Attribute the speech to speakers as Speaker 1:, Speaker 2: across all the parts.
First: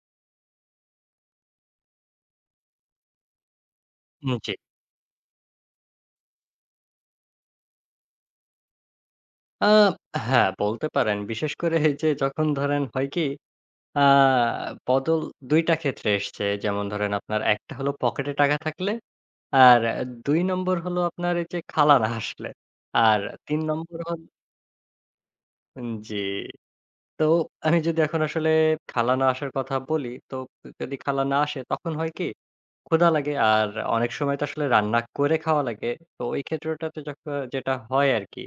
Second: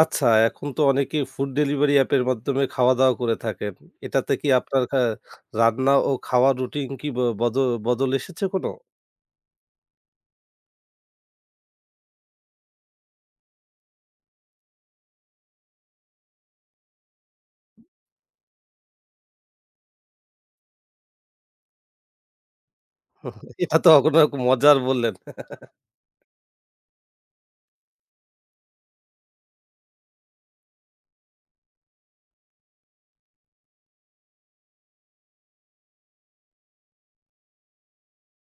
Speaker 1: আচ্ছা, এখন তো অনেকেই ফুড ডেলিভারি অ্যাপের মাধ্যমে খাওয়া-দাওয়া করে থাকেন। এটাতে কি
Speaker 2: জি।
Speaker 1: আপনার রান্না ও খাওয়ার রুটিন কি ব বদ বদল এসেছে কোনো?
Speaker 2: আ হ্যাঁ, বলতে পারেন। বিশেষ করে এই যে যখন ধরেন হয় কি, আ বদল ২ টা ক্ষেত্রে এসছে। যেমন ধরেন আপনার একটা হলো পকেটে টাকা থাকলে, আর ২ নম্বর হলো আপনার এই যে খালা না আসলে। আর ৩
Speaker 1: এটা তো
Speaker 2: নম্বর
Speaker 1: কোনো
Speaker 2: হল।
Speaker 1: রকম মজার বললেন।
Speaker 2: জি। তো আমি যদি এখন আসলে খালা না আসার কথা বলি, তো যদি খালা না আসে তখন হয় কি ক্ষুধা লাগে। আর অনেক সময় তো আসলে রান্না করে খাওয়া লাগে। তো ওই ক্ষেত্রটাতে যখন যেটা হয় আরকি।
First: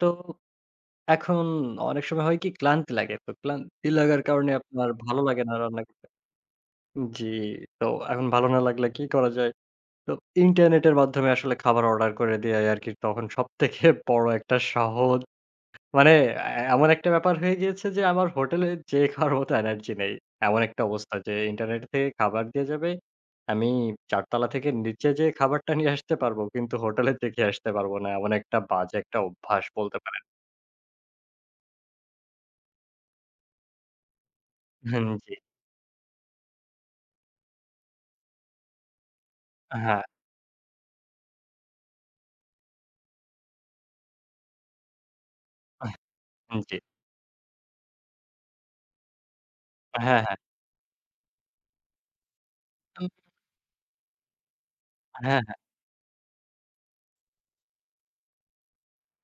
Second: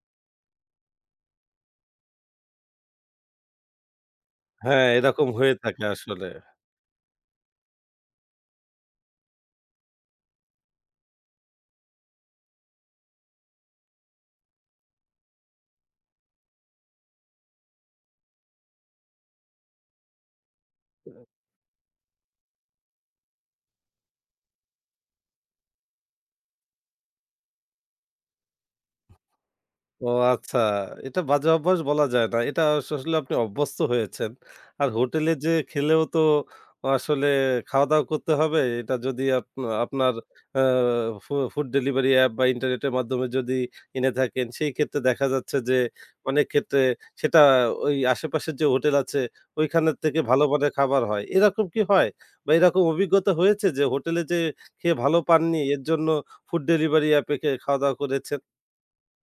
Speaker 2: তো এখন অনেক সময় হয় কি ক্লান্তি লাগে। তো ক্লান্তি লাগার কারণে
Speaker 1: হ্যাঁ,
Speaker 2: আপনার ভালো
Speaker 1: এরকম
Speaker 2: লাগে
Speaker 1: হয়ে
Speaker 2: না রান্না
Speaker 1: থাকে
Speaker 2: করতে।
Speaker 1: আসলে।
Speaker 2: জি, তো এখন ভালো না লাগলে কি করা যায়? তো ইন্টারনেটের মাধ্যমে আসলে খাবার অর্ডার করে দেয়াই আরকি তখন সবথেকে বড় একটা সহজ মানে এমন একটা ব্যাপার হয়ে গিয়েছে যে আমার হোটেলে যেয়ে খাওয়ার মতো এনার্জি নেই। এমন একটা অবস্থা যে ইন্টারনেট থেকে খাবার দিয়ে যাবে। আমি ৪ তলা থেকে নিচে যেয়ে খাবারটা নিয়ে আসতে পারবো। কিন্তু হোটেলে দেখে আসতে পারবো না। এমন একটা বাজে একটা অভ্যাস বলতে
Speaker 1: ও,
Speaker 2: পারেন।
Speaker 1: আচ্ছা। এটা বাজে অভ্যাস বলা যায় না। এটা আসলে আপনি অভ্যস্ত হয়েছেন। আর
Speaker 2: হুম,
Speaker 1: হোটেলে
Speaker 2: জি।
Speaker 1: যেয়ে খেলেও তো আসলে খাওয়া-দাওয়া করতে হবে। এটা যদি
Speaker 2: হ্যাঁ,
Speaker 1: আপনার আ ফুড ডেলিভারি অ্যাপ বা ইন্টারনেটের মাধ্যমে যদি এনে থাকেন, সেই ক্ষেত্রে দেখা যাচ্ছে যে অনেক
Speaker 2: জি।
Speaker 1: ক্ষেত্রে সেটা ওই আশেপাশের যে হোটেল আছে, ওইখানের থেকে
Speaker 2: হ্যাঁ, হ্যাঁ।
Speaker 1: ভালো মানের খাবার হয়। এরকম কি হয়? বা এরকম
Speaker 2: উম
Speaker 1: অভিজ্ঞতা হয়েছে যে হোটেলে যেয়ে খেয়ে ভালো
Speaker 2: হ্যাঁ,
Speaker 1: পাননি,
Speaker 2: হ্যাঁ।
Speaker 1: এর জন্য ফুড ডেলিভারি অ্যাপে খাওয়া-দাওয়া করেছেন?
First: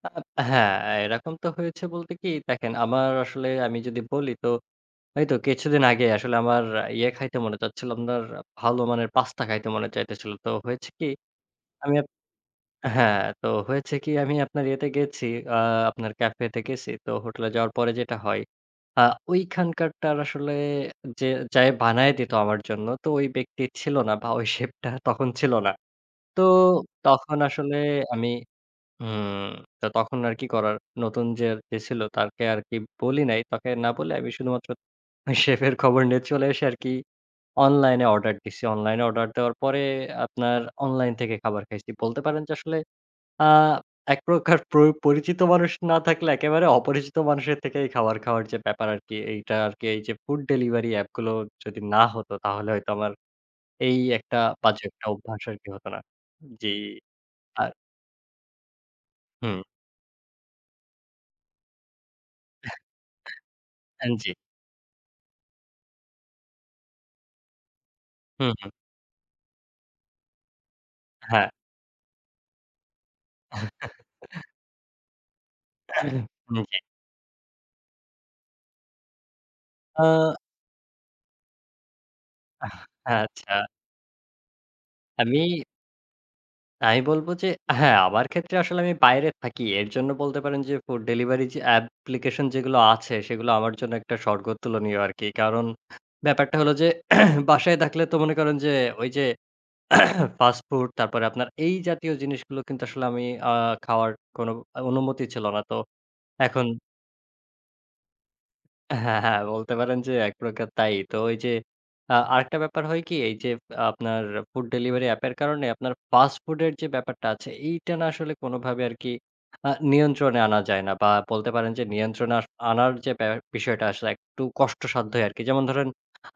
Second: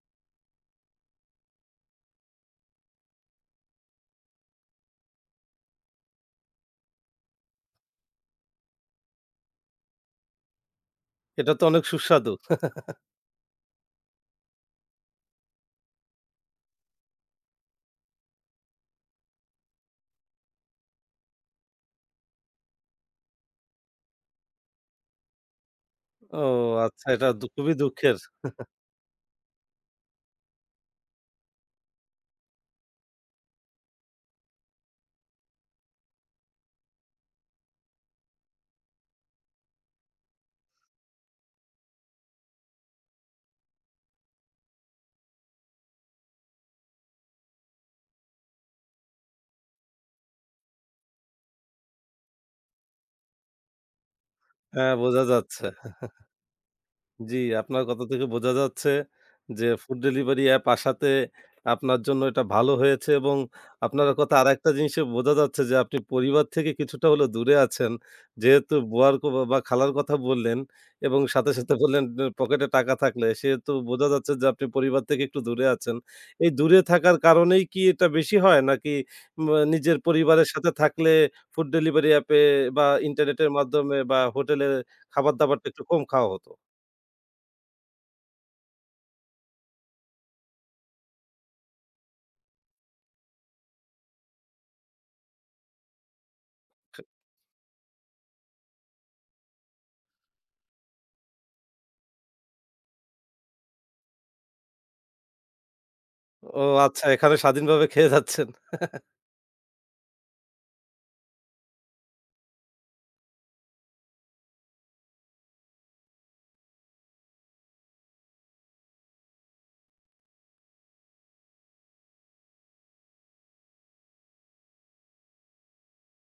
Speaker 2: হ্যাঁ, এরকম তো হয়েছে বলতে কি দেখেন আমার আসলে আমি যদি বলি তো এইতো কিছুদিন আগে আসলে আমার ইয়ে খাইতে মনে চাচ্ছিল আপনার ভালো মানের পাস্তা খাইতে মনে চাইতেছিল। তো হয়েছে কি
Speaker 1: এটা তো অনেক
Speaker 2: আমি আপ
Speaker 1: সুস্বাদু।
Speaker 2: হ্যাঁ, তো হয়েছে কি আমি আপনার ইয়েতে গেছি, আ আপনার ক্যাফেতে গেছি। তো হোটেলে যাওয়ার পরে যেটা হয়, আ ওইখানকারটার আসলে যে যায়ে বানায় দিত আমার জন্য তো ওই ব্যক্তি ছিল না বা ওই শেফটা তখন ছিল না।
Speaker 1: ও
Speaker 2: তো
Speaker 1: আচ্ছা, এটা
Speaker 2: তখন
Speaker 1: খুবই
Speaker 2: আসলে
Speaker 1: দুঃখের।
Speaker 2: আমি। হুম। তো তখন আর কি করার? নতুন যে ছিল তাকে আর কি বলি নাই। তাকে না বলে আমি শুধুমাত্র ওই শেফের খবর নিয়ে চলে এসে আর কি অনলাইনে অর্ডার দিছি। অনলাইনে অর্ডার দেওয়ার পরে আপনার অনলাইন থেকে খাবার খাইছি। বলতে পারেন যে, আসলে আ এক প্রকার পরিচিত মানুষ না থাকলে একেবারে অপরিচিত মানুষের থেকেই খাবার খাওয়ার যে, ব্যাপার আরকি এইটা আরকি এই যে, ফুড ডেলিভারি অ্যাপগুলো যদি না হতো তাহলে হয়তো আমার এই একটা বাজে
Speaker 1: হ্যাঁ,
Speaker 2: একটা
Speaker 1: বোঝা
Speaker 2: অভ্যাস
Speaker 1: যাচ্ছে।
Speaker 2: আরকি হতো না। জি,
Speaker 1: জি,
Speaker 2: আর
Speaker 1: আপনার কথা থেকে বোঝা যাচ্ছে
Speaker 2: হুম,
Speaker 1: যে ফুড ডেলিভারি অ্যাপ আসাতে আপনার জন্য এটা ভালো হয়েছে এবং আপনার
Speaker 2: জি।
Speaker 1: কথা আরেকটা জিনিসে বোঝা যাচ্ছে যে আপনি পরিবার থেকে কিছুটা হলেও দূরে আছেন।
Speaker 2: হুম, হুম।
Speaker 1: যেহেতু বুয়ার ক বা খালার কথা বললেন এবং
Speaker 2: হ্যাঁ।
Speaker 1: সাথে, সাথে বললেন পকেটে টাকা থাকলে সেহেতু বোঝা যাচ্ছে যে আপনি পরিবার থেকে একটু দূরে আছেন। এই দূরে
Speaker 2: জি।
Speaker 1: থাকার কারণেই কি এটা বেশি হয়? নাকি নিজের
Speaker 2: আ
Speaker 1: পরিবারের সাথে থাকলে ফুড ডেলিভারি অ্যাপে বা ইন্টারনেটের
Speaker 2: আচ্ছা।
Speaker 1: মাধ্যমে বা হোটেলে
Speaker 2: আমি
Speaker 1: খাবার-দাবারটা একটু কম খাওয়া হতো?
Speaker 2: আমি বলব যে হ্যাঁ, আমার ক্ষেত্রে আসলে আমি বাইরে থাকি। এর জন্য বলতে পারেন যে ফুড ডেলিভারি যে অ্যাপ্লিকেশন যেগুলো আছে সেগুলো আমার জন্য একটা স্বর্গ তুলনীয় আরকি। কারণ ব্যাপারটা হলো যে বাসায় থাকলে তো মনে করেন যে ওই যে ফাস্ট ফুড তারপরে আপনার এই জাতীয় জিনিসগুলো কিন্তু আসলে আমি আ খাওয়ার কোনো অনুমতি ছিল না। তো
Speaker 1: ও
Speaker 2: এখন
Speaker 1: আচ্ছা, এখানে স্বাধীনভাবে খেয়ে যাচ্ছেন।
Speaker 2: হ্যাঁ, হ্যাঁ, বলতে পারেন যে এক প্রকার তাই। তো ওই যে আরেকটা ব্যাপার হয় কি এই যে আপনার ফুড ডেলিভারি অ্যাপের কারণে আপনার ফাস্ট ফুডের যে ব্যাপারটা আছে এইটা না আসলে কোনোভাবে আরকি নিয়ন্ত্রণে আনা যায় না। বা বলতে পারেন যে নিয়ন্ত্রণে আনার যে বিষয়টা আসলে একটু কষ্টসাধ্যই আরকি। যেমন ধরেন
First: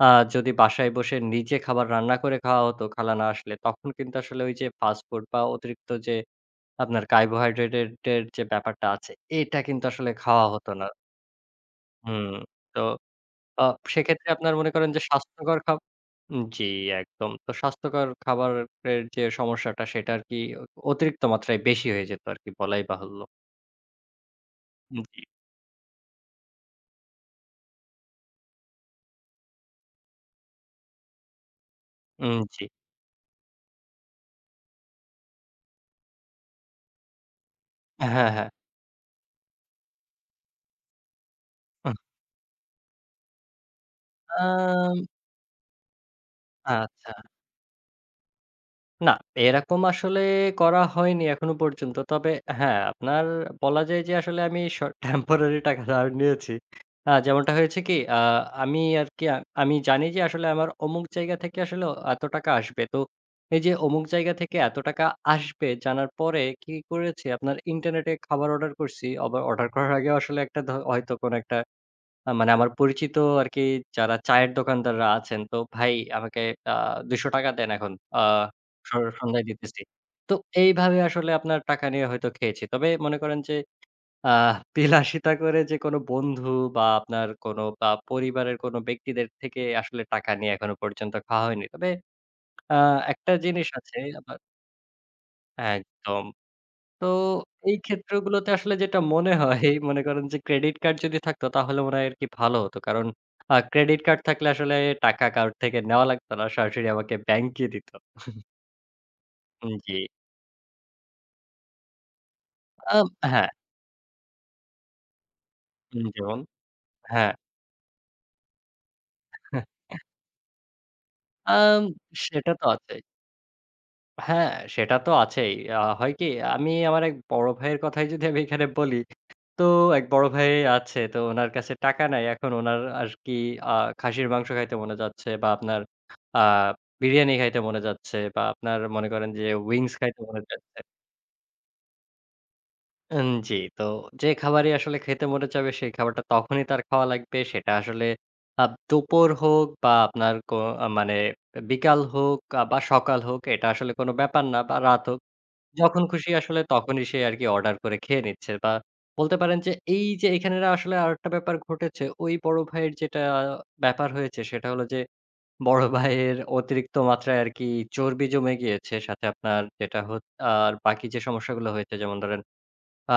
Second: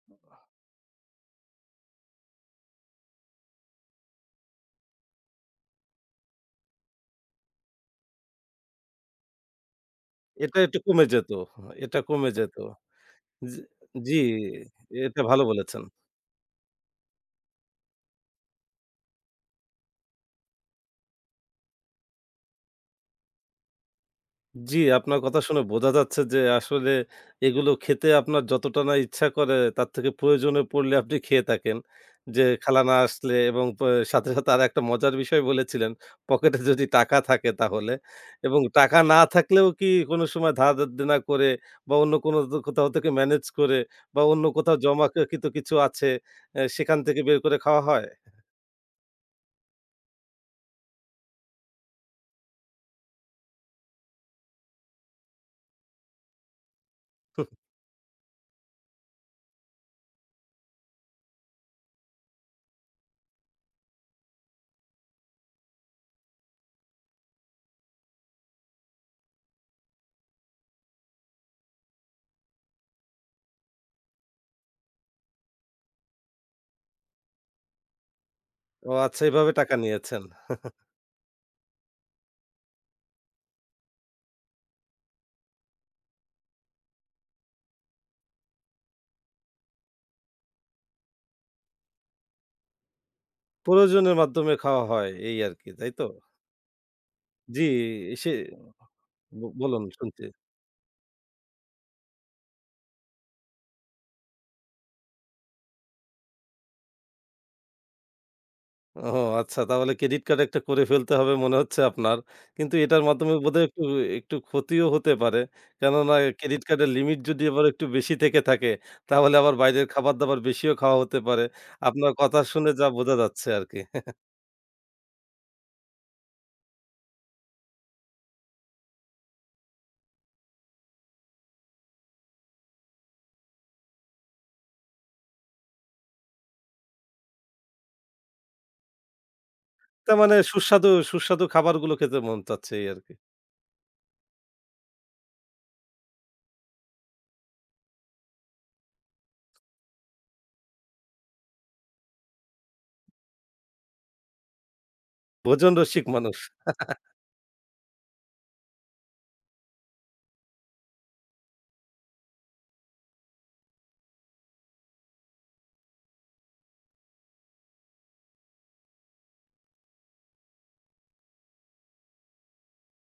Speaker 2: আ যদি বাসায় বসে নিজে খাবার রান্না করে খাওয়া হতো খালা না আসলে, তখন কিন্তু আসলে ওই যে ফাস্ট ফুড বা অতিরিক্ত যে আপনার কার্বোহাইড্রেটের এর যে ব্যাপারটা আছে এটা কিন্তু আসলে খাওয়া
Speaker 1: এটা
Speaker 2: হতো
Speaker 1: একটু
Speaker 2: না।
Speaker 1: কমে যেত। এটা
Speaker 2: হুম।
Speaker 1: কমে যেত।
Speaker 2: তো
Speaker 1: জি,
Speaker 2: আ
Speaker 1: জি,
Speaker 2: সেক্ষেত্রে আপনার মনে করেন যে
Speaker 1: এটা ভালো
Speaker 2: স্বাস্থ্যকর খাব।
Speaker 1: বলেছেন।
Speaker 2: জি, একদম। তো স্বাস্থ্যকর খাবারের যে সমস্যাটা সেটা আরকি অতিরিক্ত মাত্রায় বেশি হয়ে যেত আরকি বলাই বাহুল্য।
Speaker 1: জি, আপনার
Speaker 2: জি,
Speaker 1: কথা শুনে বোঝা যাচ্ছে যে আসলে এগুলো খেতে আপনার যতটা না ইচ্ছা করে তার থেকে প্রয়োজনে পড়লে আপনি খেয়ে থাকেন। যে
Speaker 2: জি।
Speaker 1: খালা না আসলে এবং সাথে, সাথে আরেকটা মজার বিষয় বলেছিলেন, পকেটে যদি টাকা থাকে তাহলে
Speaker 2: হ্যাঁ, হ্যাঁ।
Speaker 1: এবং টাকা না থাকলেও কি কোনো সময় ধার দেনা করে বা অন্য কোনো দ কোথাও থেকে ম্যানেজ করে বা অন্য কোথাও
Speaker 2: আম
Speaker 1: জমাকৃত কিছু আছে সেখান
Speaker 2: আচ্ছা।
Speaker 1: থেকে বের করে খাওয়া হয়?
Speaker 2: না, এরকম আসলে করা হয়নি এখনো পর্যন্ত। তবে হ্যাঁ, আপনার বলা যায় যে আসলে আমি টেম্পোরারি টাকা ধার নিয়েছি। যেমনটা হয়েছে কি আমি আরকি আমি জানি যে আসলে আমার অমুক জায়গা থেকে আসলে এত টাকা আসবে। তো এই যে অমুক জায়গা থেকে এত টাকা আসবে জানার পরে কি করেছি আপনার ইন্টারনেটে খাবার অর্ডার করছি। আবার অর্ডার করার আগেও আসলে একটা হয়তো কোনো একটা মানে আমার পরিচিত আরকি যারা চায়ের দোকানদাররা আছেন, তো ভাই আমাকে আ ৳২০০ দেন এখন। আ স
Speaker 1: ও আচ্ছা,
Speaker 2: সন্ধ্যায়
Speaker 1: এভাবে টাকা
Speaker 2: দিতেছি।
Speaker 1: নিয়েছেন।
Speaker 2: তো এইভাবে আসলে আপনার টাকা নিয়ে হয়তো খেয়েছি। তবে মনে করেন যে আ বিলাসিতা করে যে কোনো বন্ধু বা আপনার কোনো পরিবারের কোনো ব্যক্তিদের থেকে আসলে টাকা নিয়ে এখনো পর্যন্ত খাওয়া হয়নি। তবে আ একটা জিনিস আছে
Speaker 1: প্রয়োজনের
Speaker 2: আবার।
Speaker 1: মাধ্যমে খাওয়া হয় এই আরকি, তাই তো?
Speaker 2: একদম। তো
Speaker 1: জি,
Speaker 2: এই
Speaker 1: সে
Speaker 2: ক্ষেত্রগুলোতে আসলে যেটা মনে হয়
Speaker 1: বলুন
Speaker 2: মনে
Speaker 1: শুনছি।
Speaker 2: করেন যে ক্রেডিট কার্ড যদি থাকতো তাহলে মনে হয় আরকি ভালো হতো। কারণ ক্রেডিট কার্ড থাকলে আসলে টাকা কারোর থেকে নেওয়া লাগতো না। সরাসরি আমাকে ব্যাংকে দিত।
Speaker 1: ও আচ্ছা, তাহলে
Speaker 2: জি।
Speaker 1: ক্রেডিট কার্ড একটা করে ফেলতে হবে মনে হচ্ছে আপনার। কিন্তু এটার
Speaker 2: আম
Speaker 1: মাধ্যমে
Speaker 2: হ্যাঁ,
Speaker 1: বোধহয় একটু একটু ক্ষতিও হতে পারে। কেননা
Speaker 2: যেমন
Speaker 1: ক্রেডিট কার্ডের লিমিট
Speaker 2: হ্যাঁ।
Speaker 1: যদি আবার একটু বেশি থেকে থাকে, তাহলে আবার বাইরের খাবার-দাবার বেশিও খাওয়া হতে পারে।
Speaker 2: আম
Speaker 1: আপনার কথা
Speaker 2: সেটা তো
Speaker 1: শুনে যা
Speaker 2: আছে।
Speaker 1: বোঝা যাচ্ছে আরকি।
Speaker 2: হ্যাঁ, সেটা তো আছেই। হয় কি আমি আমার এক বড় ভাইয়ের কথাই যদি আমি এখানে বলি, তো এক বড় ভাই আছে। তো উনার কাছে টাকা নাই। এখন উনার আরকি আ খাসির মাংস খাইতে মনে যাচ্ছে বা আপনার আ বিরিয়ানি খাইতে মনে যাচ্ছে বা আপনার মনে করেন যে উইংস
Speaker 1: তার
Speaker 2: খাইতে
Speaker 1: মানে
Speaker 2: মনে যাচ্ছে।
Speaker 1: সুস্বাদু সুস্বাদু খাবারগুলো খেতে মন চাচ্ছে এই আরকি।
Speaker 2: জি, তো যে খাবারই আসলে খেতে মনে চাবে সেই খাবারটা তখনই তার খাওয়া লাগবে। সেটা আসলে আ দুপুর হোক বা আপনার মানে বিকাল হোক বা সকাল হোক এটা আসলে কোনো ব্যাপার না বা রাত হোক।
Speaker 1: ভোজন
Speaker 2: যখন
Speaker 1: রসিক
Speaker 2: খুশি
Speaker 1: মানুষ।
Speaker 2: আসলে তখনই সে আরকি অর্ডার করে খেয়ে নিচ্ছে বা বলতে পারেন যে এই যে এখানে না আসলে আরেকটা ব্যাপার ঘটেছে। ওই বড় ভাইয়ের যেটা ব্যাপার হয়েছে সেটা হলো যে বড় ভাইয়ের অতিরিক্ত মাত্রায় আরকি চর্বি জমে গিয়েছে। সাথে আপনার যেটা আর বাকি যে সমস্যাগুলো হয়েছে যেমন ধরেন আ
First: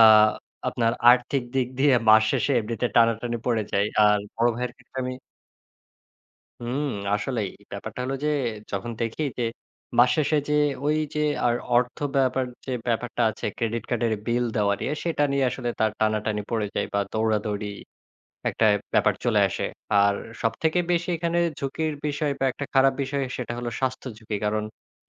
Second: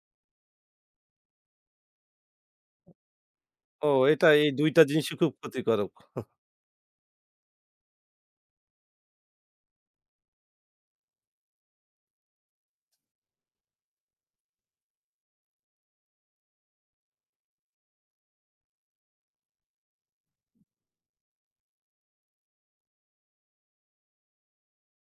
Speaker 2: আপনার আর্থিক দিক দিয়ে মাস শেষে এমনিতে টানাটানি পড়ে
Speaker 1: ও,
Speaker 2: যায়। আর
Speaker 1: এটা এই
Speaker 2: বড়
Speaker 1: ২
Speaker 2: ভাইয়ের
Speaker 1: টা
Speaker 2: ক্ষেত্রে আমি।
Speaker 1: জিনিসই খুব ক্ষতিকারক।
Speaker 2: হুম, আসলেই। ব্যাপারটা হলো যে যখন দেখি যে মাস শেষে যে ওই যে আর অর্থ ব্যাপার যে ব্যাপারটা আছে ক্রেডিট কার্ডের বিল দেওয়া নিয়ে সেটা নিয়ে আসলে তার টানাটানি পড়ে যায় বা দৌড়াদৌড়ি একটা ব্যাপার চলে আসে। আর সবথেকে বেশি এখানে ঝুঁকির বিষয় বা একটা খারাপ বিষয় সেটা হলো স্বাস্থ্য ঝুঁকি। কারণ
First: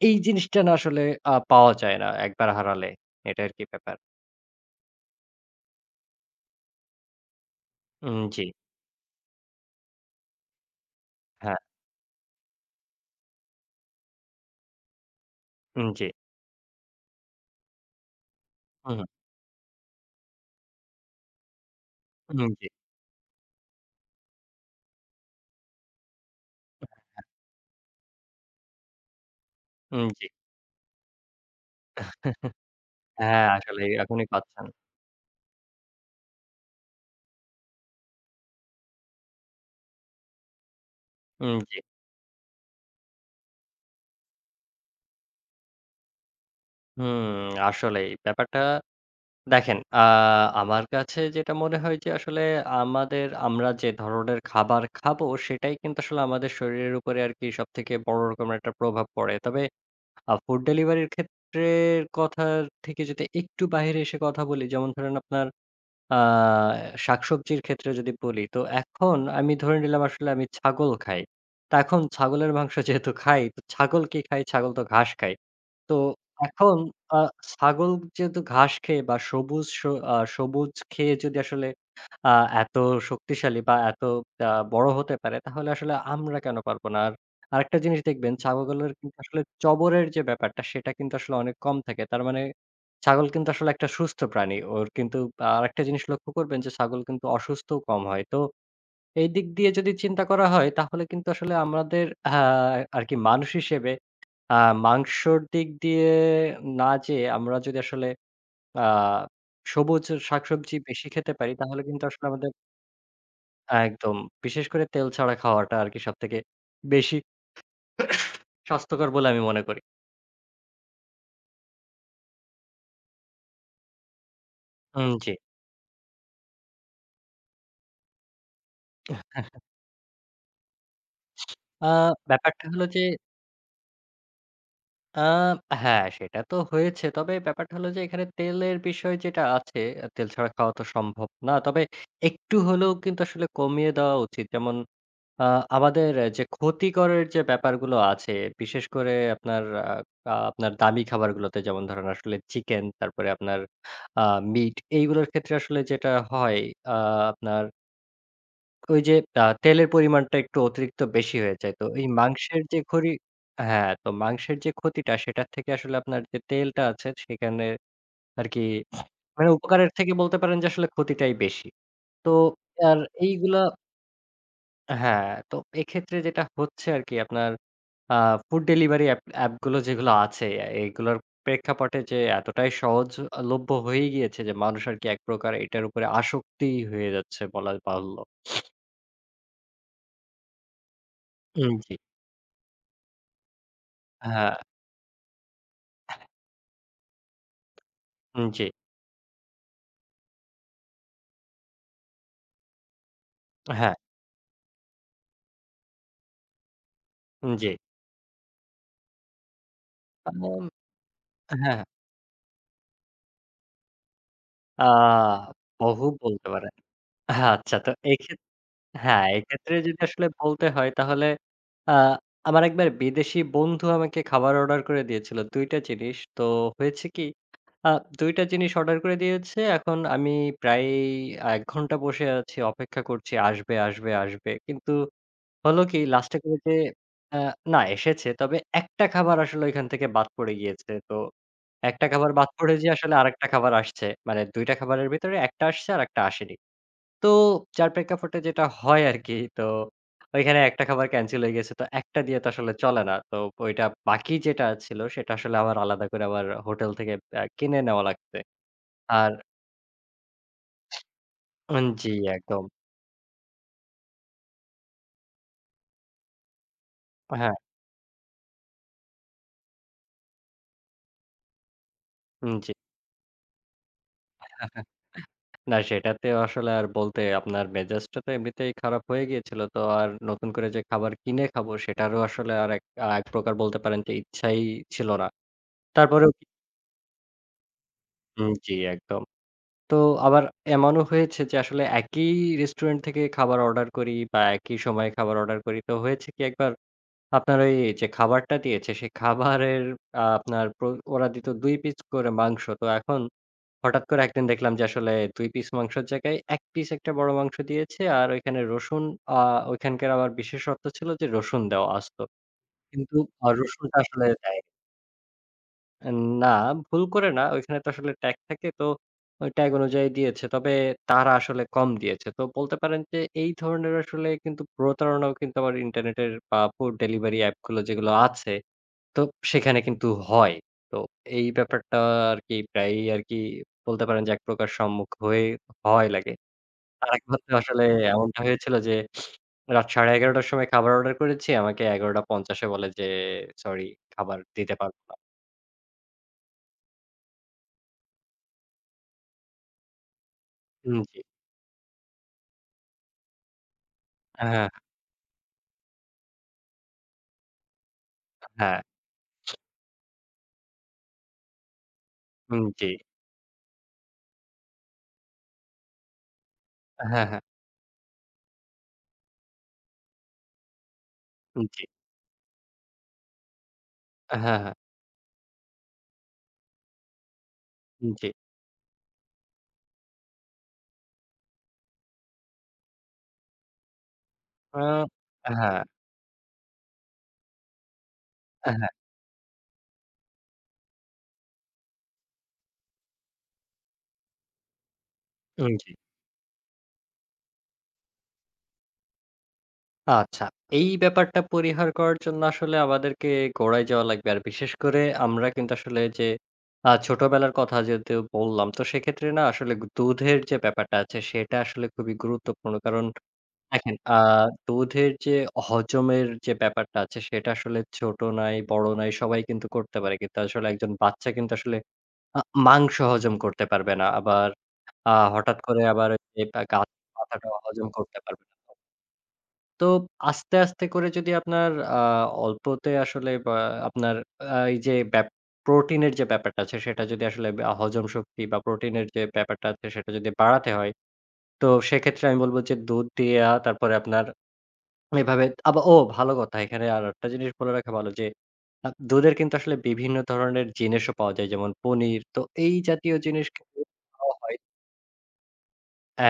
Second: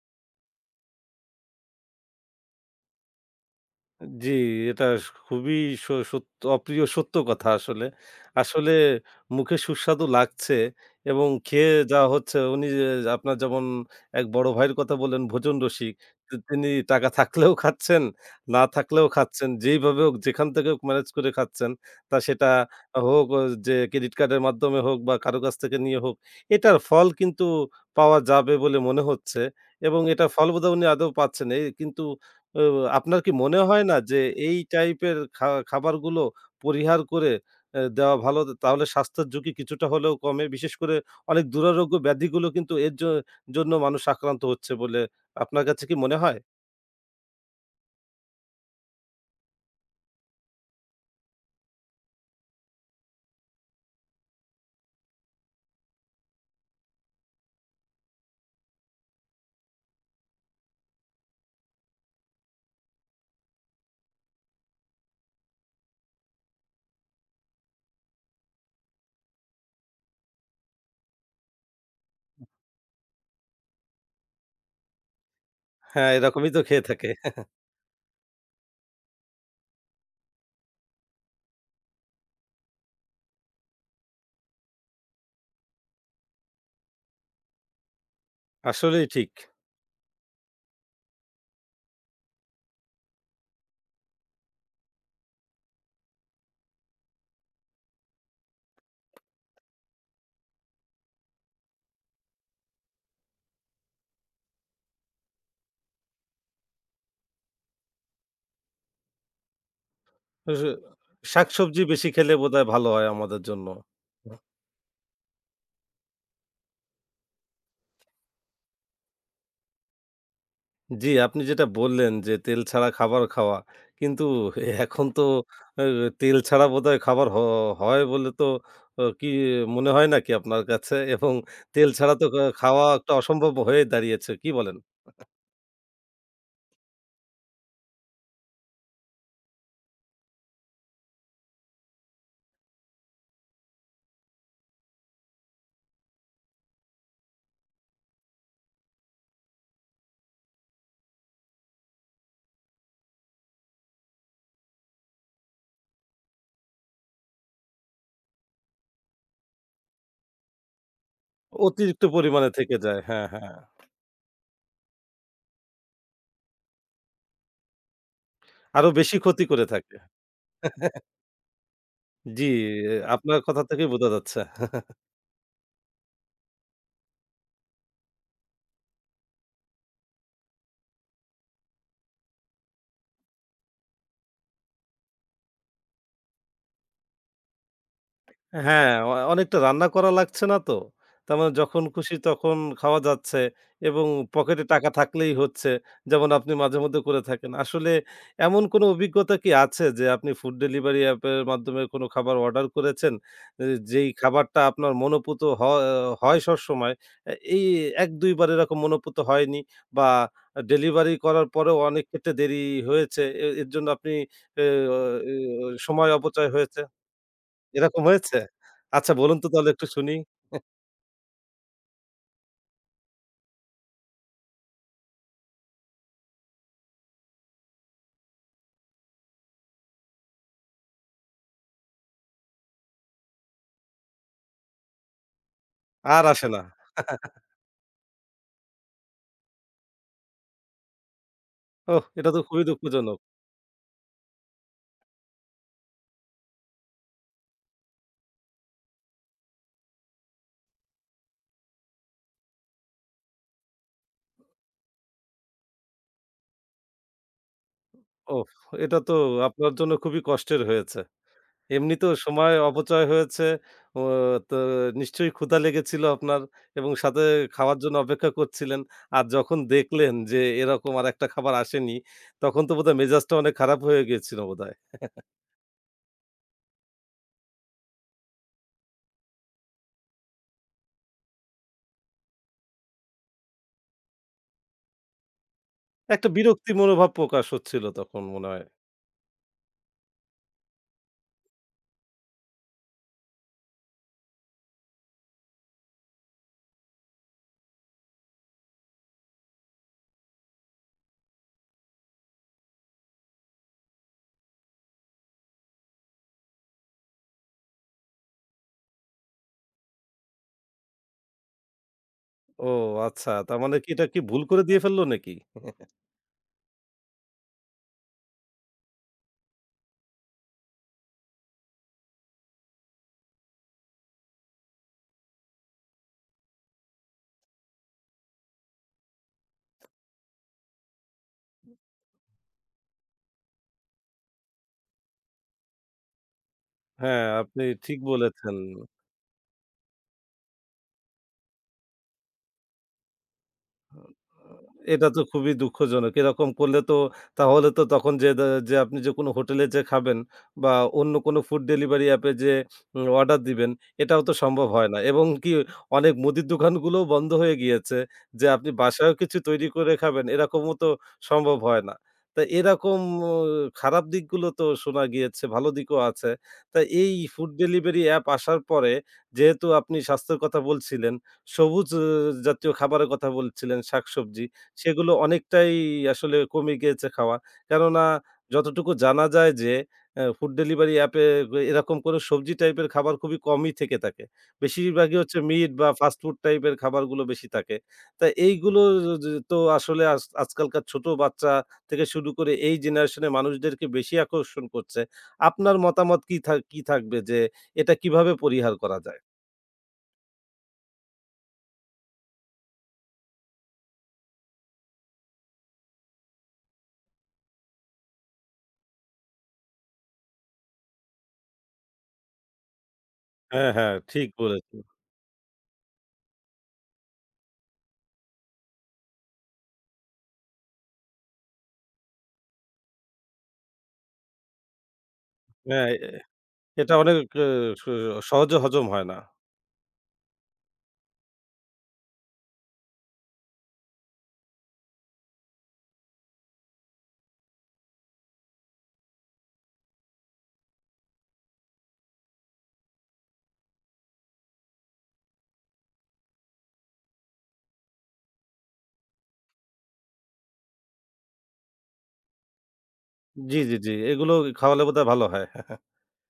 Speaker 2: এই জিনিসটা না আসলে পাওয়া যায় না একবার হারালে। এটা আরকি ব্যাপার।
Speaker 1: জি, এটা খুবই সত্য, অপ্রিয় সত্য কথা আসলে।
Speaker 2: জি।
Speaker 1: আসলে মুখে সুস্বাদু লাগছে এবং
Speaker 2: হ্যাঁ,
Speaker 1: খেয়ে যা হচ্ছে উনি যে আপনার যেমন এক বড় ভাইয়ের কথা বললেন ভোজন রসিক।
Speaker 2: জি।
Speaker 1: তো তিনি টাকা থাকলেও খাচ্ছেন, না
Speaker 2: হুম,
Speaker 1: থাকলেও খাচ্ছেন। যেইভাবে হোক যেখান থেকে হোক ম্যানেজ করে খাচ্ছেন। তা
Speaker 2: হুম,
Speaker 1: সেটা
Speaker 2: জি।
Speaker 1: হোক ও যে ক্রেডিট কার্ডের মাধ্যমে হোক বা কারো কাছ থেকে নিয়ে হোক, এটার ফল কিন্তু পাওয়া যাবে বলে মনে হচ্ছে এবং
Speaker 2: জি।
Speaker 1: এটার ফল বোধহয় উনি আদৌ পাচ্ছেন। এই কিন্তু ও, আপনার কি
Speaker 2: হ্যাঁ,
Speaker 1: মনে হয়
Speaker 2: আসলেই
Speaker 1: না যে
Speaker 2: এখনই
Speaker 1: এই
Speaker 2: পাচ্ছেন।
Speaker 1: টাইপের খাবারগুলো পরিহার করে দেওয়া ভালো? তাহলে স্বাস্থ্যের ঝুঁকি কিছুটা হলেও কমে। বিশেষ করে অনেক
Speaker 2: জি।
Speaker 1: দুরারোগ্য ব্যাধিগুলো কিন্তু এর জন্য মানুষ আক্রান্ত হচ্ছে বলে আপনার কাছে কি মনে হয়?
Speaker 2: হুম, আসলেই। ব্যাপারটা দেখেন, আমার কাছে যেটা মনে হয় যে আসলে আমাদের আমরা যে ধরনের খাবার খাবো, সেটাই কিন্তু আসলে আমাদের শরীরের উপরে আরকি সবথেকে বড় রকমের একটা প্রভাব পড়ে। তবে ফুড ডেলিভারির ক্ষেত্রের কথার থেকে যদি একটু বাহিরে এসে কথা বলি, যেমন ধরেন আপনার আ শাকসবজির ক্ষেত্রে যদি বলি, তো এখন আমি ধরে নিলাম আসলে আমি ছাগল খাই। তো এখন ছাগলের মাংস যেহেতু খাই, তো ছাগল কি খাই? ছাগল তো ঘাস খায়। তো
Speaker 1: হ্যাঁ, এরকমই তো
Speaker 2: এখন
Speaker 1: খেয়ে থাকে।
Speaker 2: আ ছাগল যেহেতু ঘাস খেয়ে বা সবুজ খেয়ে যদি আসলে আ এত শক্তিশালী বা এত বড় হতে পারে তাহলে আসলে আমরা কেন পারব না? আর আরেকটা জিনিস দেখবেন ছাগলের
Speaker 1: আসলেই
Speaker 2: কিন্তু
Speaker 1: ঠিক।
Speaker 2: আসলে চবরের যে ব্যাপারটা সেটা কিন্তু আসলে অনেক কম থাকে। তার মানে ছাগল কিন্তু আসলে একটা সুস্থ প্রাণী। ওর কিন্তু আরেকটা জিনিস লক্ষ্য করবেন যে ছাগল কিন্তু অসুস্থও কম হয়। তো এই দিক দিয়ে যদি চিন্তা করা হয় তাহলে কিন্তু আসলে আমাদের আরকি মানুষ হিসেবে আ মাংসর দিক দিয়ে না যেয়ে আমরা যদি আসলে আ সবুজ
Speaker 1: স
Speaker 2: শাকসবজি বেশি খেতে পারি
Speaker 1: শাকসবজি
Speaker 2: তাহলে কিন্তু
Speaker 1: বেশি
Speaker 2: আসলে
Speaker 1: খেলে
Speaker 2: আমাদের।
Speaker 1: বোধহয় ভালো হয় আমাদের জন্য।
Speaker 2: একদম। বিশেষ করে তেল ছাড়া খাওয়াটা আরকি সবথেকে বেশি স্বাস্থ্যকর বলে আমি মনে করি।
Speaker 1: জি, আপনি যেটা বললেন যে তেল ছাড়া খাবার খাওয়া। কিন্তু এখন
Speaker 2: হুম,
Speaker 1: তো
Speaker 2: জি।
Speaker 1: আ তেল ছাড়া বোধহয় খাবার হ হয় বলে তো কি মনে হয় নাকি আপনার কাছে? এবং
Speaker 2: আ
Speaker 1: তেল ছাড়া তো
Speaker 2: ব্যাপারটা
Speaker 1: খাওয়া
Speaker 2: হলো যে
Speaker 1: একটা অসম্ভব হয়ে দাঁড়িয়েছে। কি বলেন?
Speaker 2: আ হ্যাঁ, সেটা তো হয়েছে। তবে ব্যাপারটা হলো যে এখানে তেলের বিষয় যেটা আছে, তেল ছাড়া খাওয়া তো সম্ভব না। তবে একটু হলেও কিন্তু আসলে কমিয়ে দেওয়া উচিত। যেমন আ আমাদের যে ক্ষতিকরের যে ব্যাপারগুলো আছে, বিশেষ করে আপনার আ আ আপনার দামি খাবারগুলোতে যেমন ধরেন আসলে চিকেন, তারপরে আপনার আ মিট এইগুলোর ক্ষেত্রে আসলে যেটা হয় আ আপনার ওই যে তেলের পরিমাণটা একটু অতিরিক্ত বেশি হয়ে যায়। তো
Speaker 1: অতিরিক্ত
Speaker 2: এই
Speaker 1: পরিমাণে
Speaker 2: মাংসের
Speaker 1: থেকে
Speaker 2: যে
Speaker 1: যায়। হ্যাঁ, হ্যাঁ।
Speaker 2: হ্যাঁ, তো মাংসের যে ক্ষতিটা সেটার থেকে আসলে আপনার যে তেলটা আছে সেখানে আরকি
Speaker 1: আরো বেশি ক্ষতি
Speaker 2: মানে
Speaker 1: করে
Speaker 2: উপকারের
Speaker 1: থাকে।
Speaker 2: থেকে বলতে পারেন যে আসলে ক্ষতিটাই বেশি। তো
Speaker 1: জি,
Speaker 2: আর
Speaker 1: আপনার
Speaker 2: এইগুলা
Speaker 1: কথা থেকেই বোঝা যাচ্ছে।
Speaker 2: হ্যাঁ, তো এক্ষেত্রে যেটা হচ্ছে আরকি আপনার আ ফুড ডেলিভারি অ্যাপগুলো যেগুলো আছে এগুলোর প্রেক্ষাপটে যে এতটাই সহজলভ্য হয়ে গিয়েছে যে মানুষ আরকি এক প্রকার এটার উপরে আসক্তি হয়ে যাচ্ছে বলা বাহুল্য।
Speaker 1: হ্যাঁ, অনেকটা রান্না করা লাগছে না তো। তার মানে যখন
Speaker 2: জি।
Speaker 1: খুশি তখন খাওয়া যাচ্ছে এবং
Speaker 2: হ্যাঁ,
Speaker 1: পকেটে টাকা থাকলেই হচ্ছে। যেমন আপনি মাঝেমধ্যে করে থাকেন। আসলে এমন
Speaker 2: জি।
Speaker 1: কোনো অভিজ্ঞতা কি আছে যে আপনি ফুড ডেলিভারি অ্যাপের মাধ্যমে কোনো খাবার অর্ডার করেছেন? এ
Speaker 2: হ্যাঁ,
Speaker 1: যেই খাবারটা আপনার মনোপুত হ হয় সবসময়, এই
Speaker 2: জি।
Speaker 1: ১-২ বার এরকম মনোপুত হয়নি বা
Speaker 2: আম
Speaker 1: ডেলিভারি করার পরেও
Speaker 2: হ্যাঁ,
Speaker 1: অনেক ক্ষেত্রে দেরি হয়েছে। এর জন্য আপনি এ
Speaker 2: আ
Speaker 1: অ এ
Speaker 2: বহু
Speaker 1: সময়
Speaker 2: বলতে
Speaker 1: অপচয়
Speaker 2: পারেন।
Speaker 1: হয়েছে?
Speaker 2: আচ্ছা তো
Speaker 1: এরকম হয়েছে? আচ্ছা,
Speaker 2: হ্যাঁ,
Speaker 1: বলুন তো তাহলে
Speaker 2: এক্ষেত্রে
Speaker 1: একটু
Speaker 2: যদি
Speaker 1: শুনি।
Speaker 2: আসলে বলতে হয় তাহলে আ আমার একবার বিদেশি বন্ধু আমাকে খাবার অর্ডার করে দিয়েছিল ২ টা জিনিস। তো হয়েছে কি আ ২ টা জিনিস অর্ডার করে দিয়েছে। এখন আমি প্রায় ১ ঘন্টা বসে আছি অপেক্ষা করছি আসবে, আসবে, আসবে। কিন্তু হলো কি
Speaker 1: আর
Speaker 2: লাস্টে
Speaker 1: আসে
Speaker 2: করে
Speaker 1: না।
Speaker 2: যে আ না এসেছে। তবে একটা খাবার আসলে ঐখান থেকে বাদ পড়ে গিয়েছে। তো
Speaker 1: ওহ!
Speaker 2: একটা
Speaker 1: এটা
Speaker 2: খাবার
Speaker 1: তো
Speaker 2: বাদ
Speaker 1: খুবই
Speaker 2: পড়ে যেয়ে আসলে
Speaker 1: দুঃখজনক।
Speaker 2: আরেকটা খাবার আসছে। মানে ২ টা খাবারের ভিতরে একটা আসছে আরেকটা আসেনি। তো যার প্রেক্ষাপটে যেটা হয় আরকি তো ঐখানে একটা খাবার ক্যানসেল হয়ে গেছে। তো একটা দিয়ে তো আসলে চলে না। তো ওইটা বাকি যেটা ছিল সেটা আসলে আবার আলাদা করে আবার হোটেল থেকে কিনে নেওয়া লাগছে।
Speaker 1: ওহ! এটা তো
Speaker 2: আর
Speaker 1: আপনার জন্য খুবই কষ্টের হয়েছে।
Speaker 2: জি,
Speaker 1: এমনিতেও সময়
Speaker 2: একদম।
Speaker 1: অপচয় হয়েছে। ও, তো নিশ্চয়ই ক্ষুধা লেগেছিল আপনার এবং সাথে
Speaker 2: হ্যাঁ,
Speaker 1: খাওয়ার জন্য অপেক্ষা করছিলেন। আর যখন দেখলেন যে এরকম আরেকটা খাবার আসেনি, তখন
Speaker 2: জি।
Speaker 1: তো বোধহয় মেজাজটা অনেক খারাপ হয়ে গিয়েছিল বোধহয়।
Speaker 2: না সেটাতে আসলে আর বলতে আপনার মেজাজটা তো এমনিতেই খারাপ হয়ে গিয়েছিল। তো আর নতুন করে যে খাবার কিনে খাবো সেটারও আসলে আর এক প্রকার বলতে পারেন যে ইচ্ছাই ছিল না।
Speaker 1: একটা
Speaker 2: তারপরেও কি-।
Speaker 1: বিরক্তি মনোভাব প্রকাশ হচ্ছিল তখন মনে
Speaker 2: হুম,
Speaker 1: হয়।
Speaker 2: জি একদম। তো আবার এমনও হয়েছে যে আসলে একই রেস্টুরেন্ট থেকে খাবার অর্ডার করি বা একই সময়ে খাবার অর্ডার করি। তো হয়েছে কি একবার আপনার ওই যে খাবারটা দিয়েছে সেই খাবারের আপনার ওরা দিত ২ পিস করে মাংস। তো এখন হঠাৎ করে একদিন দেখলাম যে আসলে ২ পিস মাংসের জায়গায় ১ পিস একটা বড় মাংস দিয়েছে। আর ওইখানে রসুন আ ওইখানকার আবার বিশেষত্ব ছিল যে রসুন দেওয়া আসত।
Speaker 1: ও
Speaker 2: কিন্তু
Speaker 1: আচ্ছা। তার মানে কি
Speaker 2: রসুনটা
Speaker 1: এটা কি
Speaker 2: আসলে
Speaker 1: ভুল
Speaker 2: দেয়
Speaker 1: করে দিয়ে ফেলল নাকি?
Speaker 2: না, ভুল করে না। ওইখানে তো আসলে ট্যাগ থাকে। তো ওই ট্যাগ অনুযায়ী দিয়েছে। তবে তারা আসলে কম দিয়েছে। তো বলতে পারেন যে এই ধরনের আসলে কিন্তু প্রতারণাও কিন্তু আবার ইন্টারনেটের বা ফুড ডেলিভারি অ্যাপগুলো যেগুলো আছে তো সেখানে কিন্তু হয়। তো এই ব্যাপারটা আরকি প্রায়ই আরকি বলতে পারেন যে এক প্রকার সম্মুখ হয়ে হয় লাগে।
Speaker 1: হ্যাঁ,
Speaker 2: আরেকবার তো
Speaker 1: আপনি
Speaker 2: আসলে
Speaker 1: ঠিক
Speaker 2: এমনটা
Speaker 1: বলেছেন।
Speaker 2: হয়েছিল যে রাত 11:30 র সময় খাবার অর্ডার করেছি। আমাকে 11:50 এ বলে যে সরি খাবার দিতে পারব
Speaker 1: এটা
Speaker 2: না।
Speaker 1: তো খুবই দুঃখজনক। এরকম করলে তো তাহলে তো তখন যে যে আপনি যে কোনো হোটেলে যেয়ে খাবেন বা অন্য
Speaker 2: জি।
Speaker 1: কোনো ফুড ডেলিভারি অ্যাপে যে অর্ডার দিবেন, এটাও তো সম্ভব
Speaker 2: হ্যাঁ,
Speaker 1: হয় না। এবং কি অনেক মুদির দোকানগুলোও বন্ধ হয়ে গিয়েছে। যে আপনি
Speaker 2: হ্যাঁ,
Speaker 1: বাসায়ও কিছু তৈরি করে খাবেন, এরকমও তো সম্ভব হয় না। তা
Speaker 2: জি।
Speaker 1: এরকম ও খারাপ দিকগুলো তো শোনা গিয়েছে, ভালো দিকও আছে। তা এই
Speaker 2: হ্যাঁ, হ্যাঁ,
Speaker 1: ফুড ডেলিভারি অ্যাপ আসার পরে যেহেতু আপনি স্বাস্থ্যের কথা বলছিলেন,
Speaker 2: জি।
Speaker 1: সবুজ জাতীয় খাবারের কথা বলছিলেন,
Speaker 2: হ্যাঁ,
Speaker 1: শাকসবজি।
Speaker 2: হ্যাঁ,
Speaker 1: সেগুলো অনেকটাই আসলে কমে গিয়েছে খাওয়া। কেননা
Speaker 2: জি।
Speaker 1: যতটুকু জানা যায় যে, ফুড ডেলিভারি অ্যাপে এরকম কোনো সবজি টাইপের খাবার খুবই কমই থেকে থাকে।
Speaker 2: আ
Speaker 1: বেশিরভাগই হচ্ছে মিট
Speaker 2: হ্যাঁ,
Speaker 1: বা ফাস্ট ফুড টাইপের খাবারগুলো বেশি থাকে। তা এইগুলো
Speaker 2: হ্যাঁ,
Speaker 1: য য- তো আসলে আজকালকার ছোট বাচ্চা থেকে শুরু করে এই জেনারেশন এর মানুষদেরকে বেশি আকর্ষণ করছে। আপনার
Speaker 2: জি।
Speaker 1: মতামত কি কি থাকবে যে, এটা কিভাবে পরিহার করা যায়?
Speaker 2: আচ্ছা। এই ব্যাপারটা পরিহার করার জন্য আসলে আমাদেরকে গোড়ায় যাওয়া লাগবে। আর বিশেষ করে আমরা কিন্তু আসলে যে ছোটবেলার কথা যেহেতু বললাম, তো সেক্ষেত্রে না আসলে দুধের যে ব্যাপারটা আছে সেটা আসলে খুবই গুরুত্বপূর্ণ। কারণ
Speaker 1: হ্যাঁ, হ্যাঁ।
Speaker 2: দেখেন
Speaker 1: ঠিক বলেছেন।
Speaker 2: দুধের যে হজমের যে ব্যাপারটা আছে সেটা আসলে ছোট নাই, বড় নাই সবাই কিন্তু করতে পারে। কিন্তু আসলে একজন বাচ্চা কিন্তু আসলে আ মাংস হজম করতে পারবে না। আবার হঠাৎ করে
Speaker 1: হ্যাঁ,
Speaker 2: আবার ওই যে
Speaker 1: এটা
Speaker 2: গাছের
Speaker 1: অনেক এ
Speaker 2: পাতাটাও
Speaker 1: স
Speaker 2: হজম করতে পারবে না।
Speaker 1: সহজে হজম হয় না।
Speaker 2: তো আস্তে, আস্তে করে যদি আপনার অল্পতে আসলে বা আপনার এই যে প্রোটিনের যে ব্যাপারটা আছে সেটা যদি আসলে হজম শক্তি বা প্রোটিনের যে ব্যাপারটা আছে সেটা যদি বাড়াতে হয়, তো সেক্ষেত্রে আমি বলব যে দুধ দেয়া তারপরে আপনার এভাবে ও ভালো কথা এখানে আরেকটা জিনিস বলে রাখা ভালো যে দুধের কিন্তু আসলে বিভিন্ন ধরনের জিনিসও পাওয়া যায় যেমন পনির। তো এই জাতীয় জিনিস কিন্তু
Speaker 1: জি। এগুলো
Speaker 2: খাওয়া হয়।
Speaker 1: খাওয়ালে বোধহয় ভালো হয়।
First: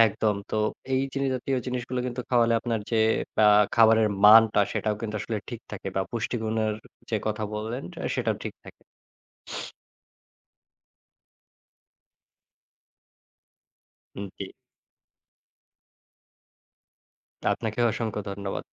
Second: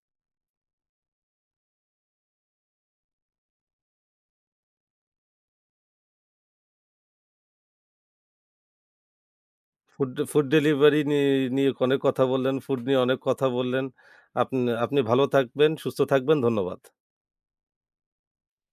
Speaker 2: একদম। তো এই জাতীয় জিনিসগুলো কিন্তু খাওয়ালে আপনার যে আ খাবারের মানটা সেটাও কিন্তু আসলে ঠিক থাকে বা পুষ্টিগুণের যে কথা বললেন, সেটাও ঠিক থাকে।
Speaker 1: ফুড ফুড ডেলিভারি নিয়ে অনেক কথা বললেন, ফুড নিয়ে অনেক কথা বললেন।
Speaker 2: হুম, জি।
Speaker 1: আপনি আপনি ভালো থাকবেন, সুস্থ থাকবেন। ধন্যবাদ।
Speaker 2: আপনাকেও অসংখ্য ধন্যবাদ।